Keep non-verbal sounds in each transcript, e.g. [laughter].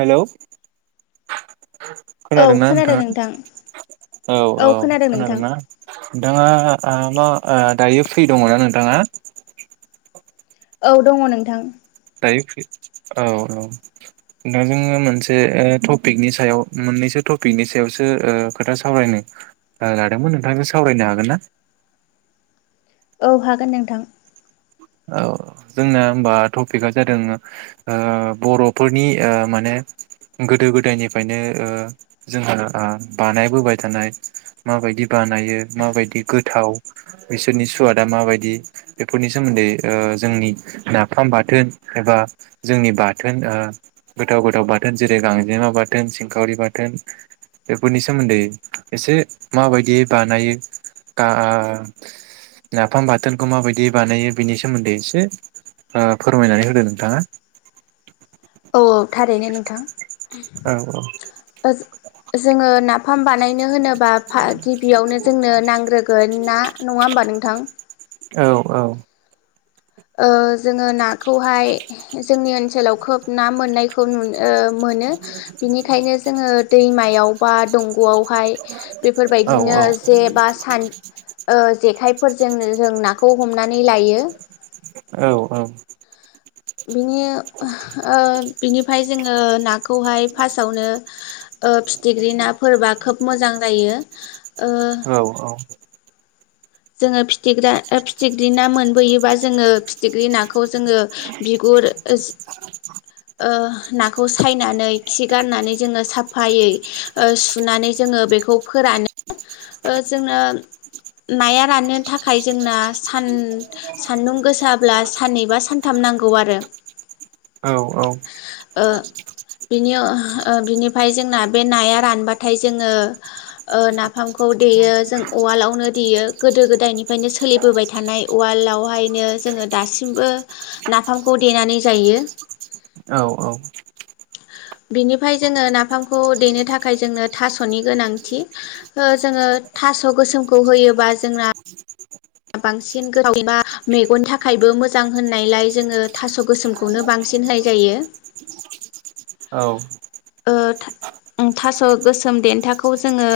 हेल' [inaudible] औ खोनादोंना खोनादों नोंथाङा नोंथां औ-औ औ खोनादों नोंथां खोनादोंना नोंथाङा ओ मा ओ दायो फ्रि दङना नोंथाङा? औ दङ नोंथां दायो फ्रि औ-औ नोंथांजों मोनसे ओ टपिकनि सायाव मोननैसो टपिकनि सायावसो ओ खोथा सावरायनो लादोंमोन नोंथांजों सावरायनो हागोन ना? औ हागोन नोंथां। औ जोंना होमबा टपिकआ जादों ओ बर'फोरनि माने गोदो गोदायनिफ्रायनो ओ जोंहा बानायबोबाय थानाय माबायदि बानायो माबायदि गोथाव बिसोरनि सुवादा माबायदि बेफोरनि नि सोमोन्दै जोंनि नाफाम बाथोन एबा जोंनि बाथोन गोथाव गोथाव बाथोन जेरै गांजेमा बाथोन सिंखावरि बाथोन बेफोरनि सोमोन्दै एसे माबायदियै बानायो ओ नाफाम बाथोनखौ मा बायदि बानायो बिनि सोमोन्दै एसे ओ फोरमायनानै होदो नोंथाङा औ थारैनो नोंथां औ ओ जोङो ना फाम बानाय होनोबा गिबियावनो जोंनो नांग्रोगोन ना नङा होमबा नोंथां? औ-औ ओ जोङो ना खौहाय जोंनि ओनसोलाव खोब ना मोननायखौ नुनो ओ मोनो बिनिखायनो जोङो दैमायाव बा दंग'आवहाय औ बेफोरबायदिनो जे बा सा ओ जेखाय फोरजोंनो जों नाखौ हमनानै लायो। औ-औ बिनि ओ बिनिफ्राय जोङो नाखौहाय फार्स्टआवनो ओ फिथिख्रि नाफोरबा खोब मोजां जायो। ओ औ-औ [inaudible] जोङो फिथिग्रा फिथिख्रि ना मोनबोयोबा जोङो फिथिख्रि नाखौ जोङो बिगुर ओ नाखौ सायनानै खि गारनानै जोङो साफायै सुनानै जोङो बेखौ फोरानो ओ जोंङो नाया राननो थाखाय जोंना सान सान्दुं गोसाब्ला साननै बा सानथाम नांगौ आरो औ ओ बिनि बिनिफ्राय जोंना बे नाया रानबाथाय जोङो नाफामखौ देयो जों उवालावनो देयो गोदो गोदायनिफ्रायनो सोलिबोबाय थानाय उवालावहायनो जोङो दासिमबो नाफामखौ देनानै जायो। औ बिनिफ्राय जोङो नाफामखौ देनो थाखाय जोंनो थास'नि गोनांथि ओ जोङो थास' गोसोमखौ होयोबा जोंना बांसिन [unintelligible] मेगननि थाखायबो मोजां होननायलाय जोङो थास' गोसोमखौनो बांसिन होनाय जायो। ओ ओम थास' गोसोम देन्थाखौ जोङो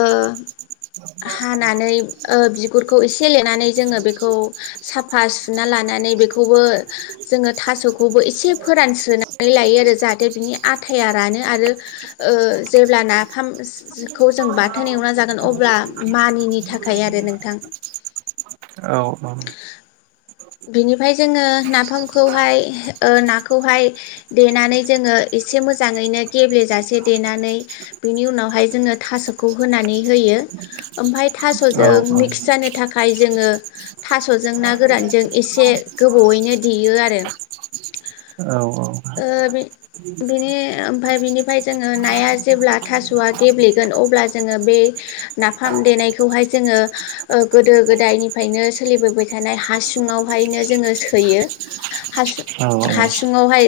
ओ हानानै ओ बिगुरखौ एसे लेनानै जोङो बेखौ साफा सुना लानानै बेखौबो जोङो थास'खौबो एसे फोरानस्रोनानै लायो आरो जाहाथे बिनि आथाया रानो आरो ओ जेब्ला नाफामखौ जों बथायोन एवना जागोन अब्ला मानिनि थाखाय आरो नोंथां बिनिफ्राय जोङो नाफामखौहाय ओ नाखौहाय देनानै जोङो एसे मोजाङैनो गेब्लेेजासे देनानै बिनि उनावहाय जोङो थास'खौ होनानै होयो ओमफ्राय औ थास'जों औ मिक्स जानो थाखाय जोङो थास'जों ना गोरानजों एसे गोबावयैनो देयो आरो औ ओ बि-बिनि-ओमफाय बिनिफ्राय जोङो नाया जेब्ला थास'आ गेब्लेगोन अब्ला जोङो बे नाफाम देनायखौहाय जोङो ओ गोदो-गोदायनिफ्रायनो सोलिबोबाय थानाय हासु हासुङावहायनो जोङो सोयो हासुं हासुङावहाय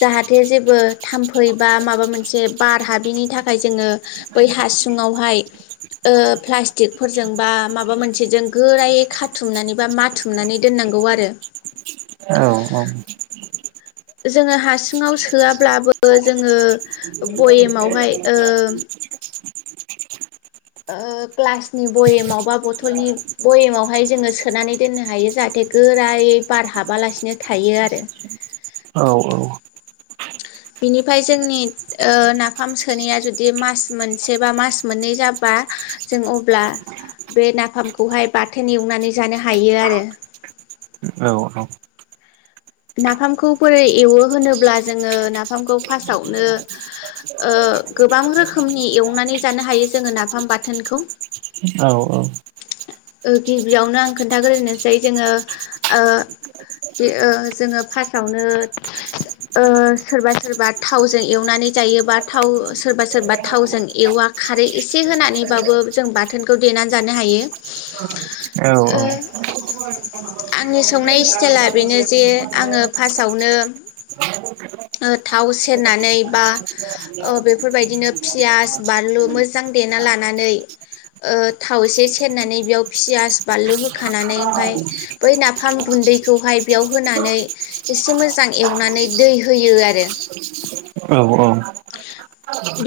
जाहाथे जेबो थाम्फै बा माबा मोनसे बार हाबिनि थाखाय जोङो बै हासुङावहाय ओ प्लास्टिकफोरजों बा माबा मोनसे जों गोरायै खाथुमनानै बा माथुम नानै दोननांगौ आरो जोङो हासुङाव सोआब्लाबो जोङो बयामावहाय ओ ओ ग्लासनि भयेमाव बा बथलनि भयेमावहाय जोङो सोनानै दोननो हायो जाहाथे गोरायै बार हाबालासिनो थायो आरो बिनिफ्राय जोंनि ओ नाफाम सोनाया जुदि मास मोनसे बा मास मोननै जाबा जों अब्ला बे नाफामखौहाय बाथोन एवनानै जानो हायो आरो नाफामखौ बोरै एवो होनोब्ला जोङो नाफामखौ फार्स्टावनो ओ गोबां रोखोमनि एवनानै जानो हायो जोङो नाफाम बाथोनखौ औ-औ ओ गिबियावनो आं खोन्थाग्रोनोसै जोङो ओ-ओ जोङो फार्स्टआवनो ओ सोरबा सोरबा थावजों एवनानै जायोबा थाव सोरबा सोरबा थावजों एवा खारै एसे होनानैबाबो जों बाथोनखौ देनानै जानो हायो ओ आंनि संनाय [unintelligible] बेनो जे आङो फार्सआवनो ओ थाव सेरनानै बा ओ बेफोरबायदिनो फियास बानलु मोजां देना लानानै ओ थाव एसे सेरनानै बेयाव फियास बानलु होखानानै ओमफाय बै नाफाम गुन्दैखौहाय बेयाव होनानै एसे मोजां एवनानै दै होयो आरो।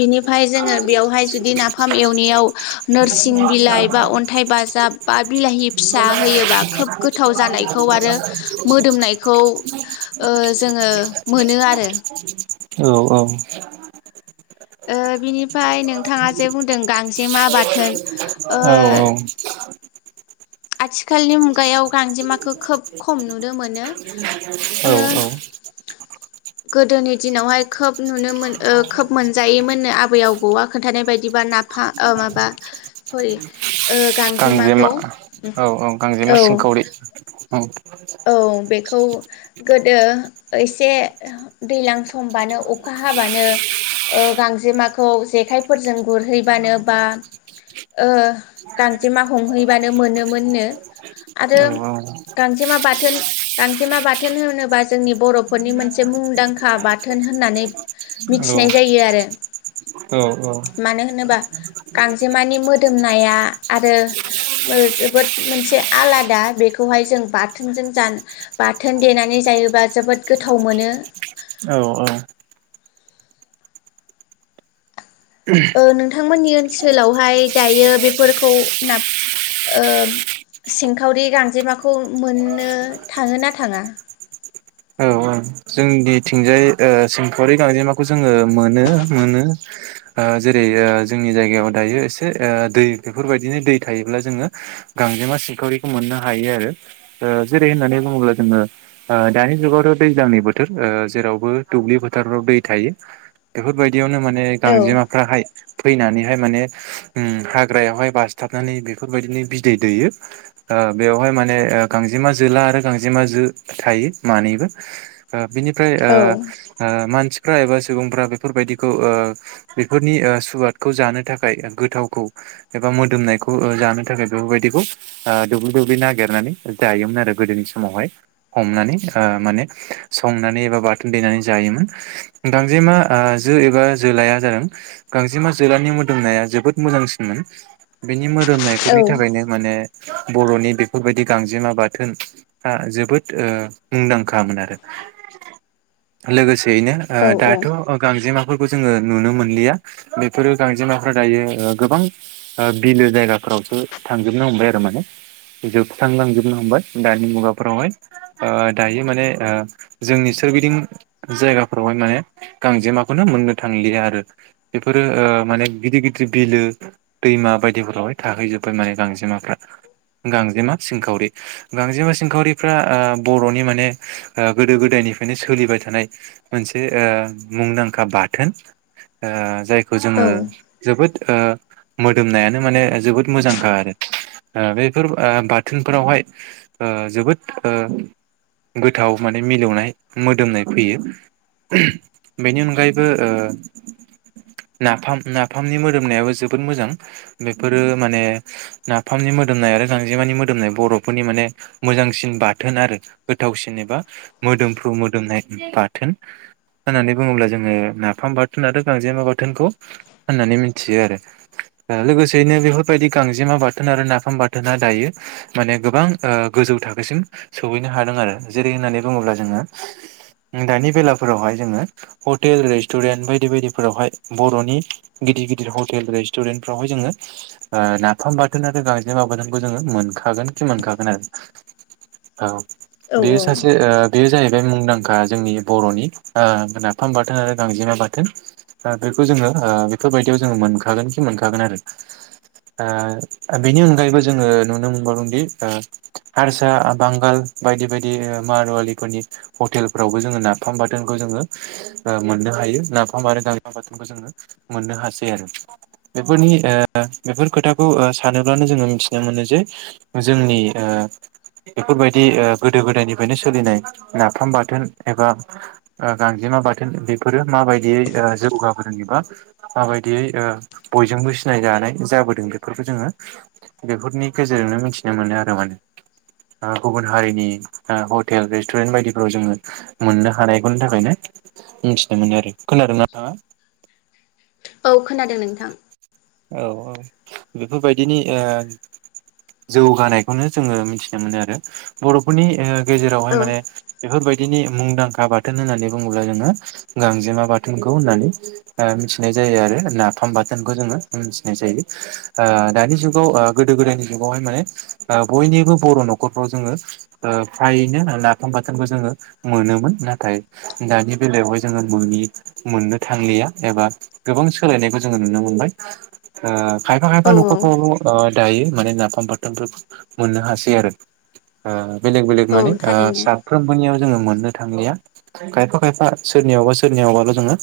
बिनिफ्राय जोङो बेवहाय जुदि नाफाम एवनायाव नोरसिं बिलाइ बा अन्थाइ बाजाब बा बिलाहि फिसा होयोबा खोब गोथाव जानाय खौ आरो मोदोमनाय खौ ओ जोङो मोनो आरो। औ औ। ओ बिनिफाय नोंथाङा जे बुंदों गांजेमा बाथोन ओ औ आथिखालनि मुगायाव गांजेमाखौ खोब खम नुनो मोनो औ ओ औ गोदोनि दिनावहाय खोब नुनो मोन ओ खोब मोनजायोमोननो आबै आबौआ खोन्थानाय बायदिबा नाफा ओ माबा सरि ओ गांजेमा गांजेमाखौ औ औ गांजेमा सिंखावरि औ। [unintelligible] खौ गोदो एसे दैज्लां समबानो अखा हाबानो ओ गांजेमाखौ जेखाइफोरजों गुरहैबानो बा ओ गांजेमा हमहैबानो मोनोमोन नो आरो औ गांजेमा बाथोन गांजेमा बाथोन होनोबा जोंनि बर' फोरनि मोनसे मुंदांखा बाथोन होन्नानै औ मिथिनाय जायो आरो औ औ मानो होनोबा गांजेमानि मोदोमनाया आरो ओ जोबोद मोनसे आलादा बेखौहाय जों बा थोन जों जान बाथोन देनानै जायोबा जोबोद गोथाव मोनो। औ औ ओ नोंथांमोननि ओनसोलावहाय दायो बेफोरखौ ना ओ सिंखावरि गांजेमाखौ मोननो थाङो ना थाङा? निथिंजाय ओ सिंखावरि गांजेमाखौ जोङो मोनो मोनो ओ जेरै ओ जोंनि जायगायाव दायो एसे ओ दै बेफोरबायदिनो दै थायोब्ला जोङो गांजेमा सिंखावरिखौ मोननो हायो आरो जेरै होननानै बुङोब्ला जोङो दानि जुगावथ' दैज्लांनि बो थोर ओ जेरावबो दुब्लि फोथाराव दै थायो बेफोर बिदियावनो माने औ गांजेमाफ्राहाय फैनानैहाय माने ओम हाग्रायावहाय बासथाबनानै बेफोरबायदिनो बिदै दैयो ओ बेवहाय माने ओ गांजेमा जोला आरो गांजेमा जो थायो मानैबो। ओ बिनिफ्राय औ ओ ओ मानसि फ्रा एबा सुबुंफ्रा बेफोरबायदिखौ ओ बेफोरनि ओ सुवादखौ जानो थाखाय गोथावखौ एबा मोदोमनायखौ ओ जानो थाखाय बेफोरबायदिखौ ओ दोब्लि दोब्लि नागिरनानै जायोमोन आरो गोदोनि समावहाय हमनानै ओ माने। संनानै एबा बाथोन देनानै जायोमोन गांजेमा ओ जो एबा जोलाया जादों गांजेमा जोलानि मोदोमनाया जोबोद मोजांसिनमोन बेनि मोद औ दोमनायफोरनि थाखायनो माने बर'नि बेफोरबायदि गांजेमा बाथोनआ जोबोद ओ मुंदांखामोन आरो। लोगोसे बेनो ओ औ दाथ' ओ गांजेमा बेफोरखौ जोङो नुनो मोनलिया बेफोरो गांजेमाफोरा दायो ओ गोबां बिलो जायगाफोरावसो थांजोबनो हमबाय आरो माने जोबस्रांलांजोबनो हमबाय दानि मुगाफोरावहाय ओ दायो माने ओ जोंनि सोरगिदिं जायगाफोरावहाय माने गांजेमाखौनो मोननो थांलिया आरो बेफोरो ओ माने गिदिर गिदिर बिलो दैमा बायदिफोरावहाय थाहैजोबबाय माने गांजेमाफ्रा गांजेमा सिंखावरि गांजेमा सिनखावरिफ्रा ओ बर'नि माने ओ गोदो गोदायनिफ्रायनो सोलिबाय थानाय मोनसे ओ मुंदांखा बाथोन जाय ओ जाय खौ जोङो औ जोबोद ओ मोदोमनायानो माने जोबोद मोजांखा आरो ओ बेफोर बाथोनफोरावहाय ओ जोबोद ओ गोथाव माने मिलौनाय मोदोमनाय फैयो बेनि अनगायैबो ओ नाफाम नाफामनि मोदोमनायाबो जोबोद मोजां बेफोरो माने नाफामनि मोदोमनाय आरो गांजेमानि मोदोमनाय बर'फोरनि माने मोजांसिन बाथोन आरो गोथावसिन बा मोदोमफ्रु मोदोमनाय बाथोन होननानै बुङोब्ला जोङो नाफाम बाथोन आरो गांजेमा बाथोनखौ होननानै मिथियो आरो लोगोसेयैनो बेफोरबायदि गांजेमा बाथोन आरो नाफाम बाथोना दायो माने गोबां ओ गोजौ थाखोसिम सहैनो हादों आरो जेरै होननानै बुङोब्ला जोङो दानि बेलाफोरावहाय जोङो हटेल रेस्टुरेन्ट बायदि बायदिफोरावहाय बर'नि गिदिर गिदिर हटेल रेस्टुरेन्टफ्रावहाय जोङो ओ नाफाम बाथोन आरो गांजेमा बाथोनखौ जोङो मोनखागोन खि मोनखागोन आरो औ। बेयो औ सासे ओ बेयो जाहैबाय बे मुंदांखा जोंनि बर'नि ओ नाफाम बाथोन आरो गांजेमा बाथोन बेखौ जोङो ओ बेफोरबायदियाव जोङो मोनखागोन खि मोनखागोन आरो ओ बेनि अनगायैबो जोङो नुनो मोनबावदोंदि ओ हारसा बांगाल बायदि बायदि बिदि मारुवालिफोरनि हटेलफोरावबो जोङो नाफाम बाथोनखौ जोङो मोननो हायो नाफाम आरो गांजेमा बाथोनखौ जोङो मोननो हासै आरो बेफोरनि ओ बेफोर खोथाखौ सानोब्लानो जोङो मिथिनो मोनो जे जोंनि ओ बेफोरबायदि ओ गोदो गोदायनिफ्रायनो सोलिनाय नाफाम बाथोन एबा गांजेमा बाथोन बे फोरो माबायदियै ओ जौगाब एबा माबायदियै ओ बयजोंबो सिनायजानाय जाबोदों बेफोरखौ जोङो बेफोरनि गेजेरजोंनो मिथिनो मोनो आरो माने गुबुन हारिनि हटेल रेस्टुरेन्ट बायदिफोराव जोङो मोननो हानायखौनि थाखायनो मिथिनो मोनो आरो खोनादों ना नोंथाङा? औ खोनादों नोंथां। औ औ बेफोरबायदिनि ओ जौगानायखौनो जोङो मिथिनो मोनो आरो बर'फोरनि ओ गेजेरावहाय औ माने बेफोरबायदि बिदिनि मुंदांखा बाथोन होन्नानै बुङोब्ला जोङो गांजेमा बाथोनखौ होननानै मिथिनाय जायो आरो नाफाम बाथोनखौ जोङो मिथिनाय जायो ओ दानि जुगाव गोदो गोदायनि जुगावहाय माने बयनिबो बर' नखरफ्राव जोङो फ्रायैनो नाफाम बाथोनखौ जोङो मोनोमोन नाथाय दानि बेलायावहाय जोङो मोनि मोननो थांलिया एबा गोबां सोलायनायखौ जोङो नुनो मोनबाय। ओ खायफा खायफा औ न'खर फोरावल ओ दायो माने नाफाम बाथोनफोरखौ मोननो हासै आरो ओ बेलेग बेलेग औ माने ओ थारैनो साफ्रोमबोनियाव जोङो मोननो थांलिया खायफा खायफा सोरनियावबा सोरनियावबाल' जोङो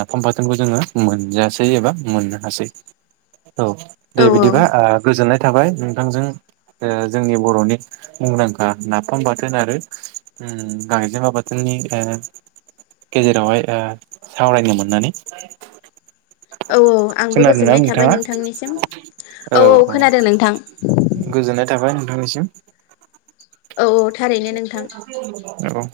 नाफाम बाथोनखौ जोङो मोनजासै एबा मोननो हासै औ दे औ बिदिबा गोजोननाय थाबाय नोंथांजों जोंनि बर'नि मुंदांखा नाफाम बाथोन आरो ओम गांजेमा बाथोननि ओ गेजेरावहाय ओ सावरायनो मोननानै। औ औ आंबो खोनादोंना गोजोननाय थाबाय नोंथाङा नोंथांनिसिम औ औ खोनादों नोंथां। जाबाय नोंथांनिसिम औ थारैनो नोंथां। औ